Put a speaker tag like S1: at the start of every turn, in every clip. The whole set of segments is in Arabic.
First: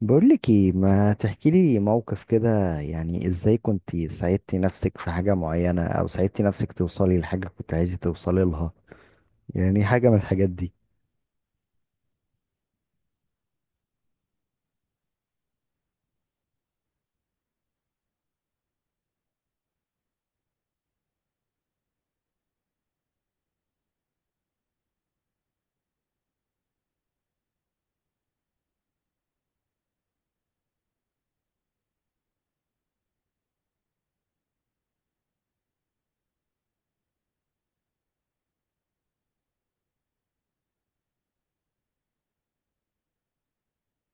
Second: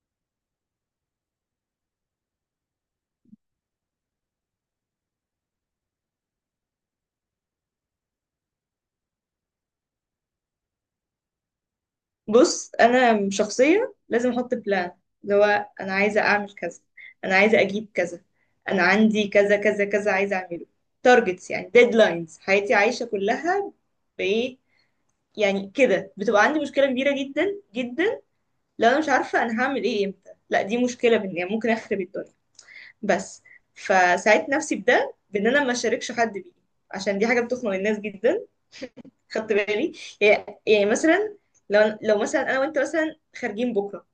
S1: بقولك ايه، ما تحكيلي موقف كده؟ يعني ازاي كنت ساعدتي نفسك في حاجة معينة، او ساعدتي نفسك توصلي لحاجة كنت عايزة توصلي لها؟ يعني حاجة من الحاجات دي.
S2: بص، انا شخصيه لازم احط بلان. اللي هو انا عايزه اعمل كذا، انا عايزه اجيب كذا، انا عندي كذا كذا كذا عايزه اعمله. تارجتس، يعني ديدلاينز. حياتي عايشه كلها بايه؟ يعني كده بتبقى عندي مشكله كبيره جدا جدا لو انا مش عارفه انا هعمل ايه امتى. لا دي مشكله، بان يعني ممكن اخرب الدنيا. بس. فساعدت نفسي بده، بان انا ما اشاركش حد بيه، عشان دي حاجه بتخنق الناس جدا. خدت بالي. يعني مثلا، لو مثلا انا وانت مثلا خارجين بكره،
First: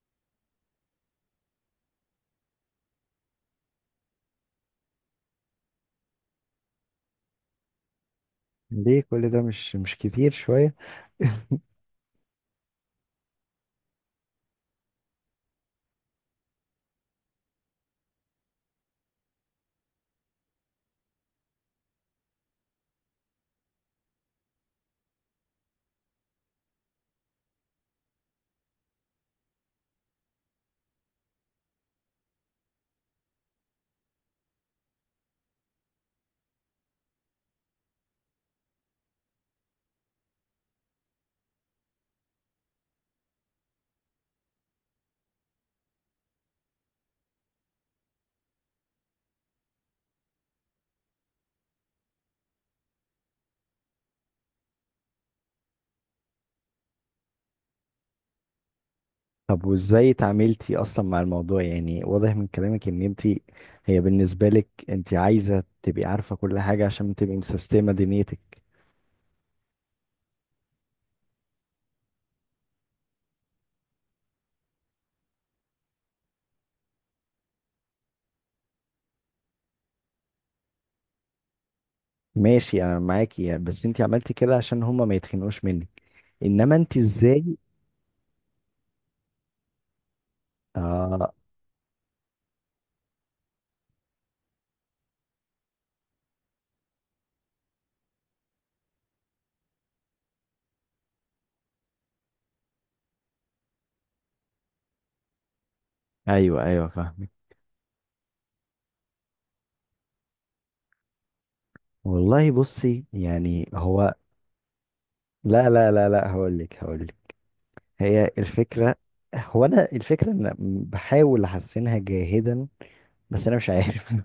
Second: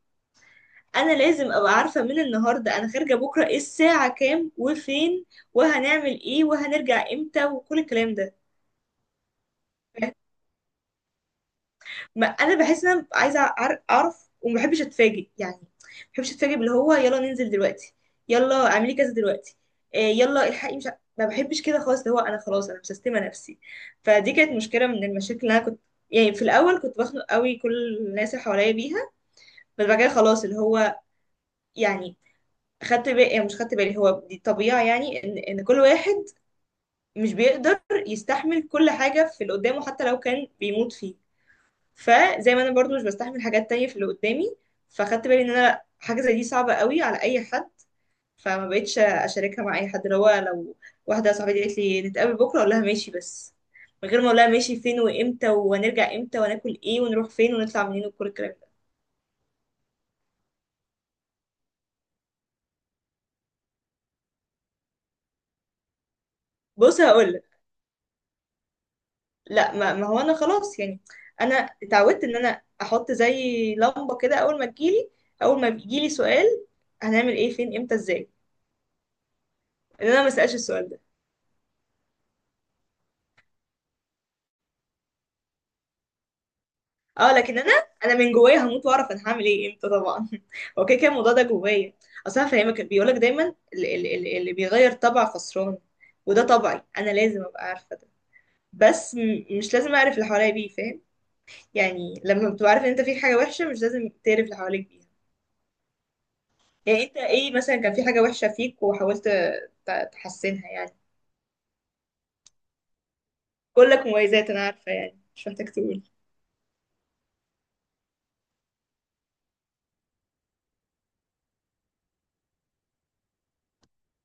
S2: انا لازم ابقى عارفه من النهارده انا خارجه بكره ايه الساعه كام وفين، وهنعمل ايه وهنرجع امتى وكل الكلام ده.
S1: ليه كل ده؟ مش كتير شوية؟
S2: ما انا بحس ان انا عايزه اعرف، وما بحبش اتفاجئ يعني. ما بحبش اتفاجئ باللي هو يلا ننزل دلوقتي، يلا اعملي كذا دلوقتي، آه، يلا الحقي. مش ع- ما بحبش كده خالص، اللي هو انا خلاص انا مستسلمه نفسي. فدي كانت مشكله من المشاكل اللي انا كنت يعني. في الاول كنت بخنق قوي كل الناس اللي حواليا بيها. بس بعد كده خلاص، اللي هو يعني، خدت بالي. يعني مش خدت بالي، هو دي طبيعة يعني ان كل واحد مش بيقدر يستحمل كل حاجة في اللي قدامه، حتى لو كان بيموت فيه. فزي ما انا برضو مش بستحمل حاجات تانية في اللي قدامي، فخدت بالي ان انا حاجة زي دي صعبة قوي على اي حد. فما بقتش اشاركها مع اي حد. اللي هو لو واحدة صاحبتي قالت لي نتقابل بكرة، اقول لها ماشي بس، من غير ما اقول لها ماشي فين وامتى وهنرجع امتى وناكل ايه ونروح فين ونطلع منين وكل الكلام ده.
S1: طب وازاي اتعاملتي اصلا مع الموضوع؟ يعني واضح من كلامك ان انت، هي بالنسبة لك انت عايزة تبقي عارفة كل حاجة
S2: بص
S1: عشان تبقي
S2: هقول،
S1: مسيستمة دنيتك.
S2: لا ما هو انا خلاص يعني. انا اتعودت ان انا احط زي لمبه كده، اول ما تجيلي، اول ما بيجيلي سؤال هنعمل ايه فين امتى ازاي، ان انا ما اسالش السؤال ده.
S1: ماشي، انا معاكي، يعني بس انت عملتي كده عشان هما ما يتخنقوش منك، انما انت
S2: اه
S1: ازاي؟
S2: لكن انا من جوايا هموت واعرف انا هعمل ايه امتى طبعا هو كده كده
S1: اه،
S2: الموضوع ده جوايا. اصل انا فاهمك. بيقولك دايما اللي بيغير طبع خسران. وده طبعي، انا لازم ابقى عارفه ده. بس مش لازم اعرف اللي حواليا بيه، فاهم؟ يعني لما بتبقى عارف ان انت فيك حاجه وحشه مش لازم تعرف اللي حواليك بيه.
S1: ايوه ايوه،
S2: يعني انت
S1: فاهم.
S2: ايه مثلا كان في حاجة وحشة فيك وحاولت تحسنها يعني؟
S1: والله بصي، يعني
S2: كلك
S1: هو،
S2: مميزات انا عارفة يعني، مش محتاج
S1: لا لا
S2: تقول.
S1: لا لا، هقول لك هقول لك. هي الفكرة، هو انا الفكرة ان أنا بحاول احسنها جاهدا، بس انا مش عارف.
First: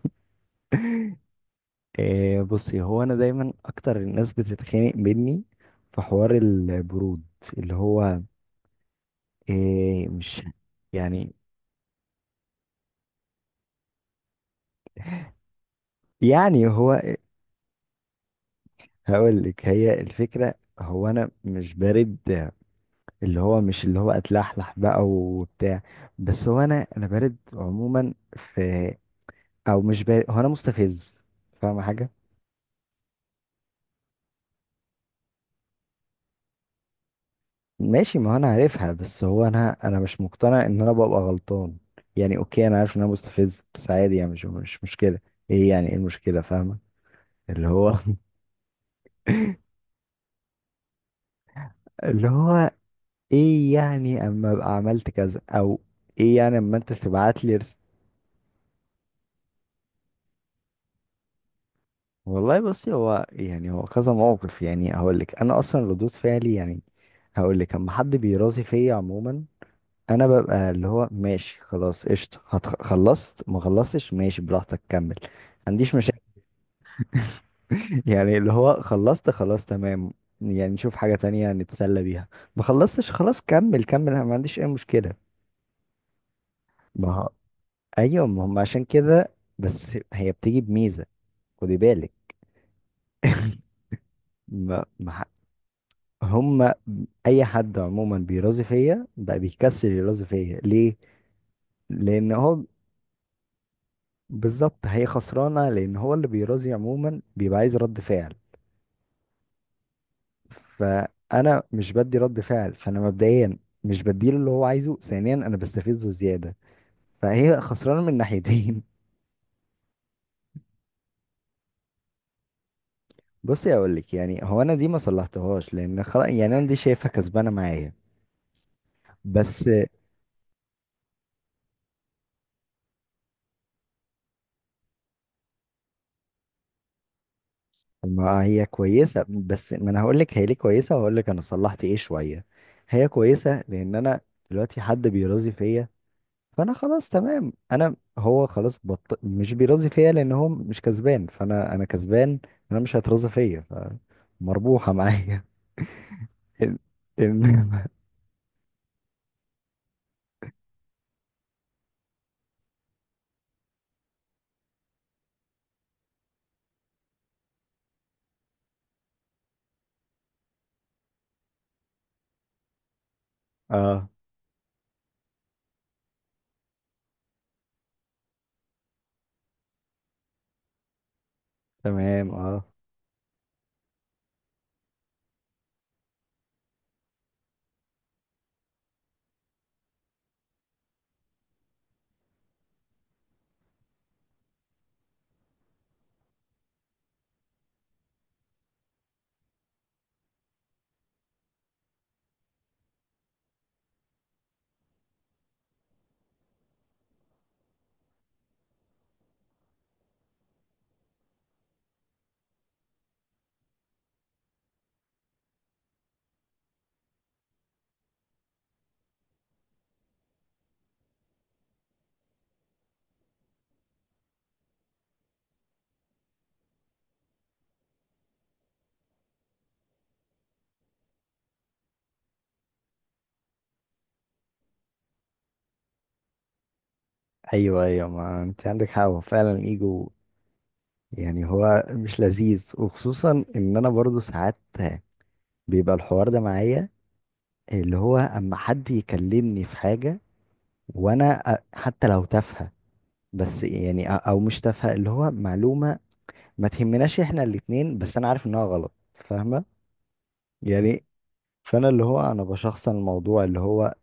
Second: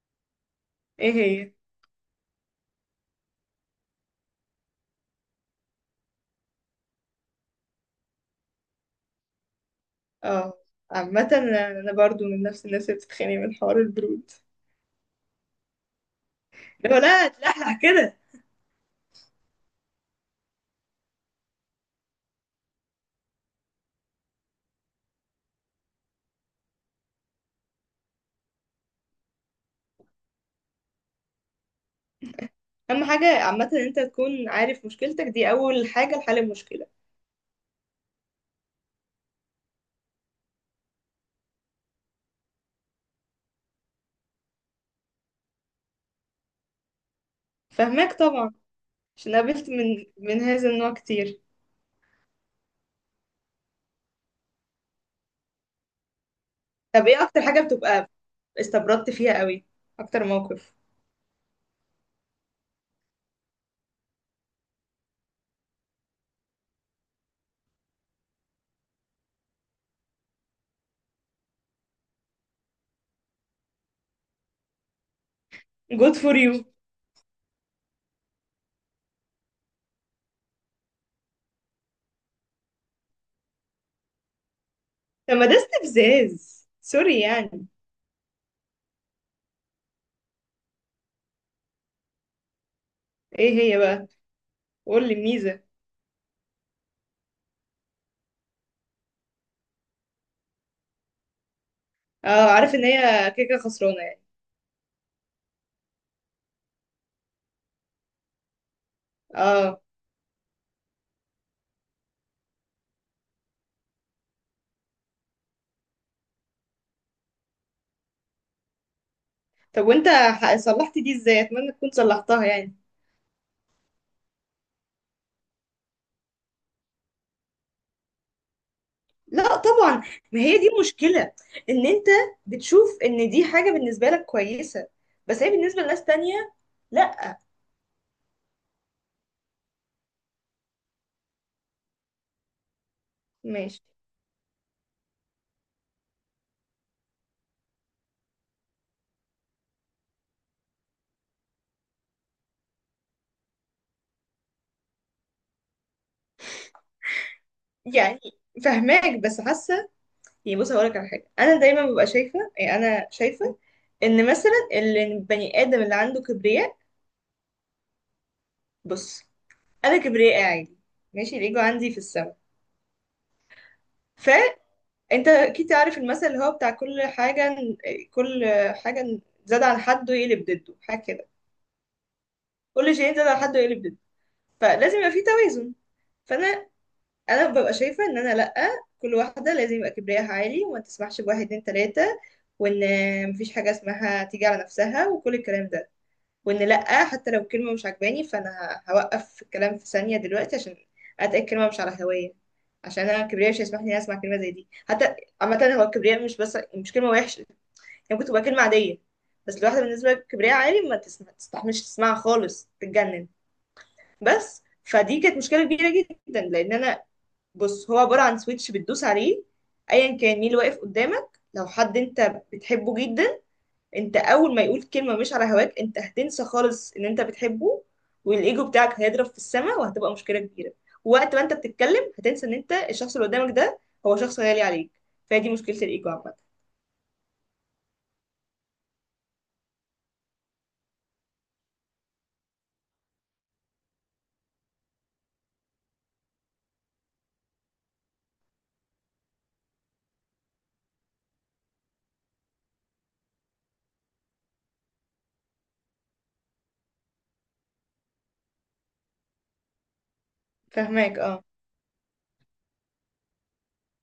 S2: ايه هي؟
S1: إيه بصي، هو انا دايما اكتر الناس بتتخانق مني في حوار البرود، اللي هو، إيه مش،
S2: اه. عامة
S1: يعني
S2: انا برضو من نفس الناس اللي بتتخانق من حوار البرود.
S1: يعني
S2: لو
S1: هو،
S2: لا تلحلح كده.
S1: هقول لك هي الفكرة. هو انا مش بارد، اللي هو مش اللي هو اتلحلح بقى وبتاع، بس هو انا بارد عموما في، او مش بارد، هو انا مستفز، فاهم حاجه؟
S2: اهم حاجة عامة ان انت تكون عارف مشكلتك دي، اول حاجة لحل المشكلة.
S1: ماشي، ما هو انا عارفها، بس هو انا مش مقتنع ان انا ببقى غلطان. يعني اوكي، انا عارف ان انا مستفز، بس عادي يعني، مش مشكله. ايه يعني؟ ايه المشكله فاهمه؟ اللي هو.
S2: فهماك طبعا، عشان قابلت من هذا النوع كتير.
S1: اللي هو، ايه يعني اما ابقى عملت كذا، او ايه يعني اما انت
S2: طب ايه اكتر
S1: تبعت لي.
S2: حاجة بتبقى استبردت فيها قوي، اكتر موقف؟
S1: والله بصي، هو يعني، هو كذا موقف. يعني هقول لك انا اصلا ردود فعلي، يعني هقول لك اما حد بيراضي فيا عموما، انا ببقى اللي هو ماشي، خلاص قشطه، خلصت ما خلصتش، ماشي براحتك، كمل، ما عنديش
S2: good
S1: مشاكل.
S2: for you.
S1: يعني اللي هو خلصت، خلاص تمام، يعني نشوف حاجه تانية نتسلى بيها. ما خلصتش، خلاص كمل كمل، أنا ما عنديش اي مشكله.
S2: طب ما ده استفزاز،
S1: ما
S2: سوري
S1: هو-
S2: يعني.
S1: ايوه، ما هم عشان كده، بس هي بتيجي بميزه. خدي بالك.
S2: ايه هي بقى؟
S1: ما
S2: قول لي
S1: ما
S2: الميزة.
S1: هما اي حد عموما بيرازي فيا بقى بيكسل، يرازي فيا ليه؟ لان
S2: اه،
S1: هو،
S2: عارف ان هي كده كده خسرانة يعني.
S1: بالظبط، هي خسرانه لان هو اللي بيرازي عموما بيبقى عايز رد فعل.
S2: اه.
S1: فانا مش بدي رد فعل، فانا مبدئيا مش بديله اللي هو عايزه، ثانيا انا بستفزه زياده، فهي خسرانه من ناحيتين.
S2: طب وانت صلحت دي ازاي؟ اتمنى تكون صلحتها يعني.
S1: بصي اقول لك، يعني هو انا دي ما صلحتهاش، لان خلاص يعني انا دي شايفها كسبانه معايا،
S2: لا
S1: بس.
S2: طبعا. ما هي دي مشكلة، ان انت بتشوف ان دي حاجة بالنسبة لك كويسة، بس هي بالنسبة لناس تانية لا.
S1: ما هي كويسة، بس ما انا هقول لك هي ليه كويسة، وهقول لك انا صلحت ايه شوية. هي كويسة
S2: ماشي
S1: لان انا دلوقتي حد بيراضي فيا فانا خلاص تمام. انا هو خلاص مش بيراضي فيا لان هو مش كسبان، فانا انا كسبان، انا مش هيتراضى فيا، فمربوحة معايا. إن- إن-
S2: يعني. فهماك بس حاسة يعني. بص هقولك على حاجة. انا دايما ببقى شايفة، يعني انا شايفة ان مثلا البني ادم اللي عنده كبرياء، بص. انا كبرياء عادي، ماشي، الايجو عندي في السماء.
S1: اه
S2: انت اكيد عارف المثل اللي هو بتاع كل حاجة. كل حاجة زاد عن حده يقلب ضده، حاجة كده.
S1: تمام اه.
S2: كل شيء زاد عن حده يقلب ضده. فلازم يبقى في توازن. فانا ببقى شايفة ان انا لأ. كل واحدة لازم يبقى كبرياءها عالي، وما تسمحش بواحد اتنين تلاتة، وان مفيش حاجة اسمها تيجي على نفسها وكل الكلام ده. وان لأ، حتى لو كلمة مش عجباني فانا هوقف في الكلام في ثانية دلوقتي، عشان اتأكد كلمة مش على هواية. عشان انا كبرياء مش هيسمح لي اسمع كلمة زي دي حتى. عامة هو الكبرياء مش بس مش كلمة وحشة، يعني ممكن تبقى كلمة عادية، بس لواحدة بالنسبة لكبرياء عالي ما تسمع تستحملش، تسمعها خالص تتجنن. بس فدي كانت مشكلة كبيرة جدا لأن أنا، بص، هو عبارة عن سويتش بتدوس عليه. أيا كان مين اللي واقف قدامك، لو حد أنت بتحبه جدا، أنت أول ما يقول كلمة مش على هواك أنت هتنسى خالص إن أنت بتحبه، والإيجو بتاعك هيضرب في السماء، وهتبقى مشكلة كبيرة. ووقت ما أنت بتتكلم هتنسى إن أنت، الشخص اللي قدامك ده هو شخص غالي عليك. فهي دي مشكلة الإيجو عامة.
S1: ايوه ايوه، ما انت عندك حق، هو فعلا ايجو. يعني هو مش لذيذ، وخصوصا ان انا برضو ساعات بيبقى الحوار ده معايا، اللي هو اما حد يكلمني في حاجة، وانا حتى لو تافهة، بس يعني او مش تافهة اللي هو معلومة ما تهمناش احنا الاتنين، بس انا عارف انها غلط، فاهمة يعني؟
S2: فاهماك اه،
S1: فانا اللي هو انا بشخصن الموضوع، اللي هو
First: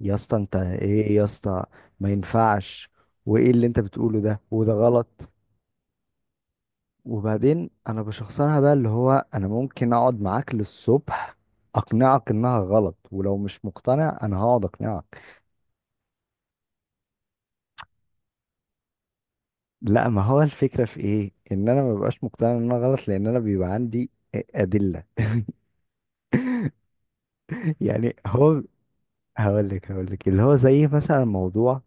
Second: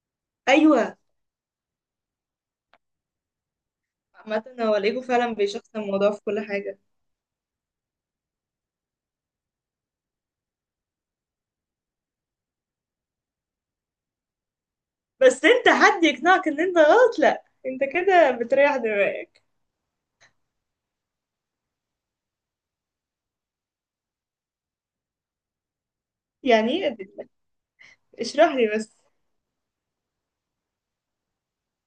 S1: يا اسطى انت
S2: ايوه.
S1: ايه يا اسطى، ما ينفعش، وايه اللي انت بتقوله ده،
S2: عامة
S1: وده
S2: هو ليجو
S1: غلط.
S2: فعلا بيشخصن الموضوع في كل حاجة.
S1: وبعدين انا بشخصنها بقى، اللي هو انا ممكن اقعد معاك للصبح اقنعك انها غلط، ولو مش مقتنع انا هقعد اقنعك.
S2: بس انت حد يقنعك ان انت غلط لا، انت كده بتريح دماغك.
S1: لا، ما هو الفكرة في ايه، ان انا ما ببقاش مقتنع ان انا غلط لان انا بيبقى عندي ادلة.
S2: يعني ايه ادلك؟
S1: يعني
S2: اشرح
S1: هو،
S2: لي بس.
S1: هقول لك هقول لك، اللي هو زي مثلا موضوع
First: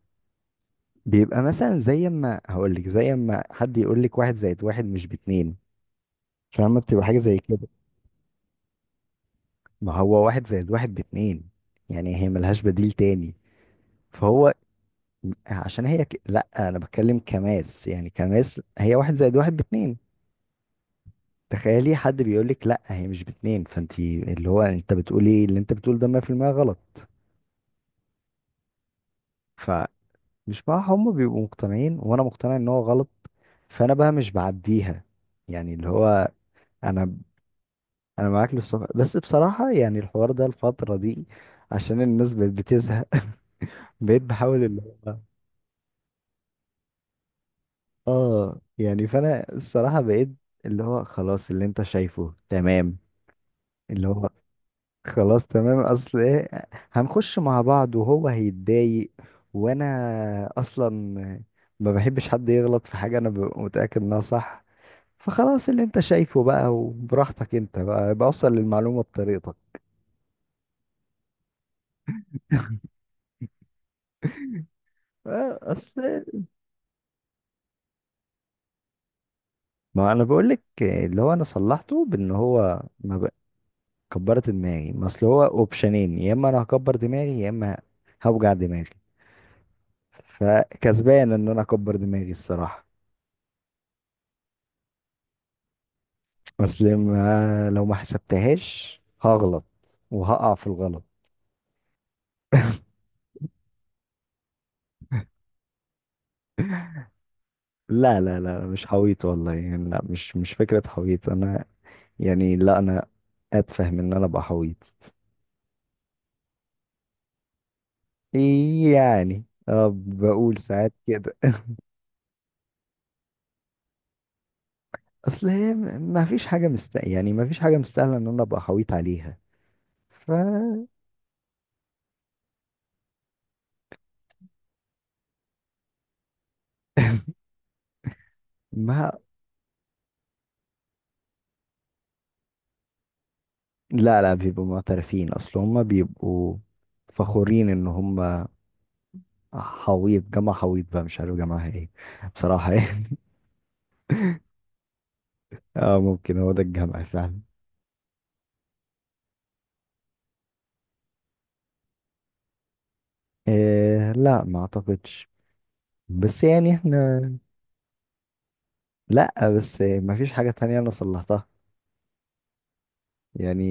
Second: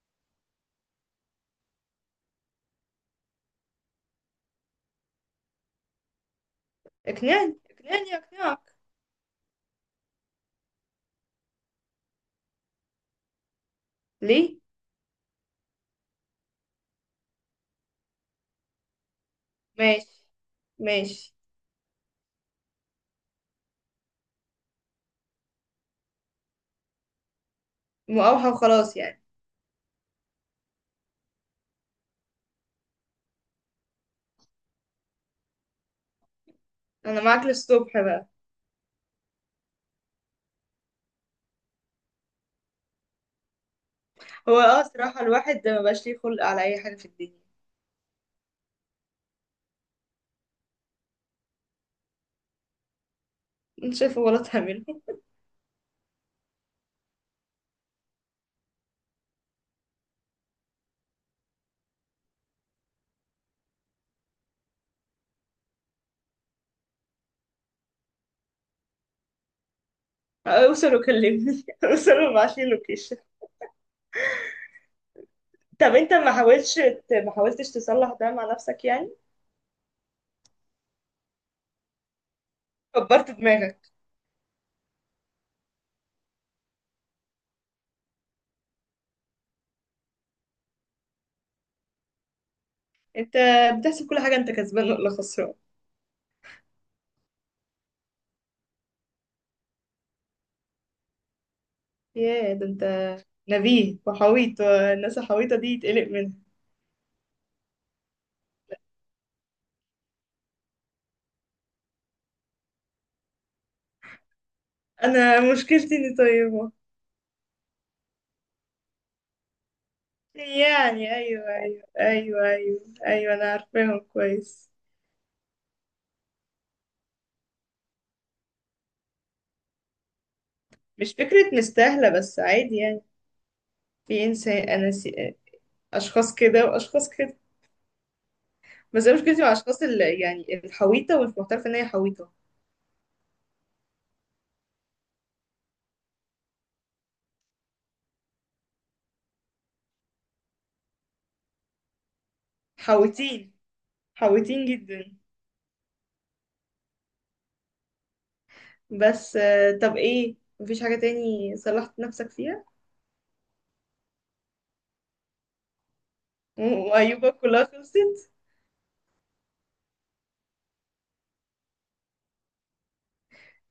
S1: بيبقى مثلا، زي ما هقول لك زي ما حد يقول لك واحد زائد واحد مش باتنين، فاهمة؟ بتبقى حاجة زي
S2: اقنعني
S1: كده.
S2: اقنعني اقنعك
S1: ما هو واحد زائد واحد باتنين، يعني هي ملهاش بديل تاني. فهو
S2: ليه.
S1: عشان هي لا انا بتكلم كماس، يعني كماس هي واحد زائد واحد باتنين.
S2: ماشي، ماشي.
S1: تخيلي حد بيقولك لا هي مش باتنين، فانتي اللي هو انت بتقولي ايه اللي انت بتقوله ده 100% غلط.
S2: مقاوحة وخلاص يعني.
S1: فمش، مع هم بيبقوا مقتنعين وانا مقتنع ان هو غلط، فانا بقى مش بعديها. يعني اللي هو انا،
S2: انا معاك للصبح بقى.
S1: انا معاك للصبح، بس بصراحة يعني الحوار ده الفترة دي عشان الناس بقت بتزهق. بقيت
S2: هو
S1: بحاول اللي
S2: اه،
S1: هو،
S2: صراحة الواحد ده مبقاش ليه خلق على اي حاجة في الدنيا.
S1: اه يعني فانا الصراحة بقيت اللي هو، خلاص اللي انت شايفه تمام.
S2: انت
S1: اللي
S2: شايفه
S1: هو
S2: غلط هعمله.
S1: خلاص تمام، اصل ايه، هنخش مع بعض وهو هيتضايق، وانا اصلا ما بحبش حد يغلط في حاجة انا ببقى متأكد انها صح. فخلاص اللي انت شايفه بقى، وبراحتك انت بقى بوصل للمعلومة بطريقتك.
S2: اوصل وكلمني اوصل وابعتلي اللوكيشن.
S1: آه،
S2: طب انت
S1: اصل
S2: ما حاولتش تصلح ده مع نفسك يعني؟
S1: ما انا بقول لك اللي هو انا صلحته بان هو ما
S2: كبرت
S1: بق-
S2: دماغك.
S1: كبرت دماغي. ما اصل هو اوبشنين، يا اما انا هكبر دماغي، يا اما هوجع دماغي، فكسبان ان انا اكبر دماغي الصراحة.
S2: انت بتحسب كل حاجة انت كسبان ولا خسران؟
S1: اصل ما لو ما حسبتهاش هغلط وهقع في الغلط.
S2: ياه، ده انت نبيه وحويط، والناس الحويطة دي يتقلق منها.
S1: لا لا لا، مش حويط والله، يعني لا، مش فكرة حويط انا، يعني لا انا اتفهم ان انا ابقى حويط،
S2: انا مشكلتي اني طيبة.
S1: يعني اه بقول ساعات
S2: يعني
S1: كده.
S2: ايوه ايوه ايوه ايوه ايوه، انا عارفاهم كويس.
S1: اصل هي ما فيش حاجة مست، يعني ما فيش حاجة مستاهلة ان انا ابقى حويط عليها. ف.
S2: مش فكرة مستاهلة بس عادي يعني. في انسان اشخاص كده واشخاص كده. بس انا
S1: ما
S2: مشكلتي مع اشخاص اللي يعني الحويطة ومش معترفة ان هي حويطة.
S1: لا لا، بيبقوا معترفين، اصل هم بيبقوا فخورين ان هم حويط، جامعة حويط بقى، مش عارف جامعة ايه بصراحة. يعني
S2: حويتين، حويتين جدا.
S1: اه، ممكن هو ده الجمع فعلا.
S2: بس طب ايه، مفيش حاجة تاني صلحت نفسك فيها؟
S1: إيه لا، ما اعتقدش. بس يعني احنا،
S2: وأيوبك كلها خلصت.
S1: لا بس ما فيش حاجة تانية انا صلحتها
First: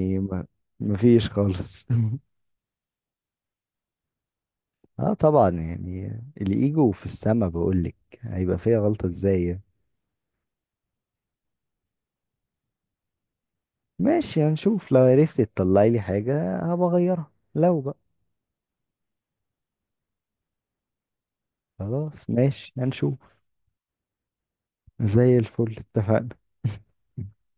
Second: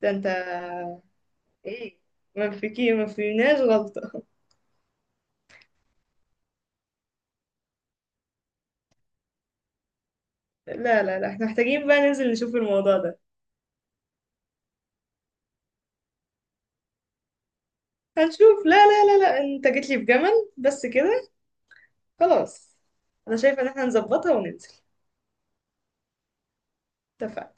S2: ده انت،
S1: ما، ما فيش خالص.
S2: ايه؟ ما فيناش غلطة.
S1: اه طبعا يعني، الايجو في السما بقولك، هيبقى فيها غلطة ازاي يعني.
S2: لا لا لا، احنا محتاجين بقى ننزل نشوف الموضوع ده.
S1: ماشي، هنشوف لو عرفت تطلعي لي حاجة هبقى اغيرها لو بقى.
S2: هنشوف. لا لا لا لا، انت جيت لي بجمل بس كده.
S1: خلاص ماشي
S2: خلاص.
S1: هنشوف.
S2: انا شايفة ان احنا نظبطها وننزل.
S1: زي الفل، اتفقنا.
S2: اتفقنا.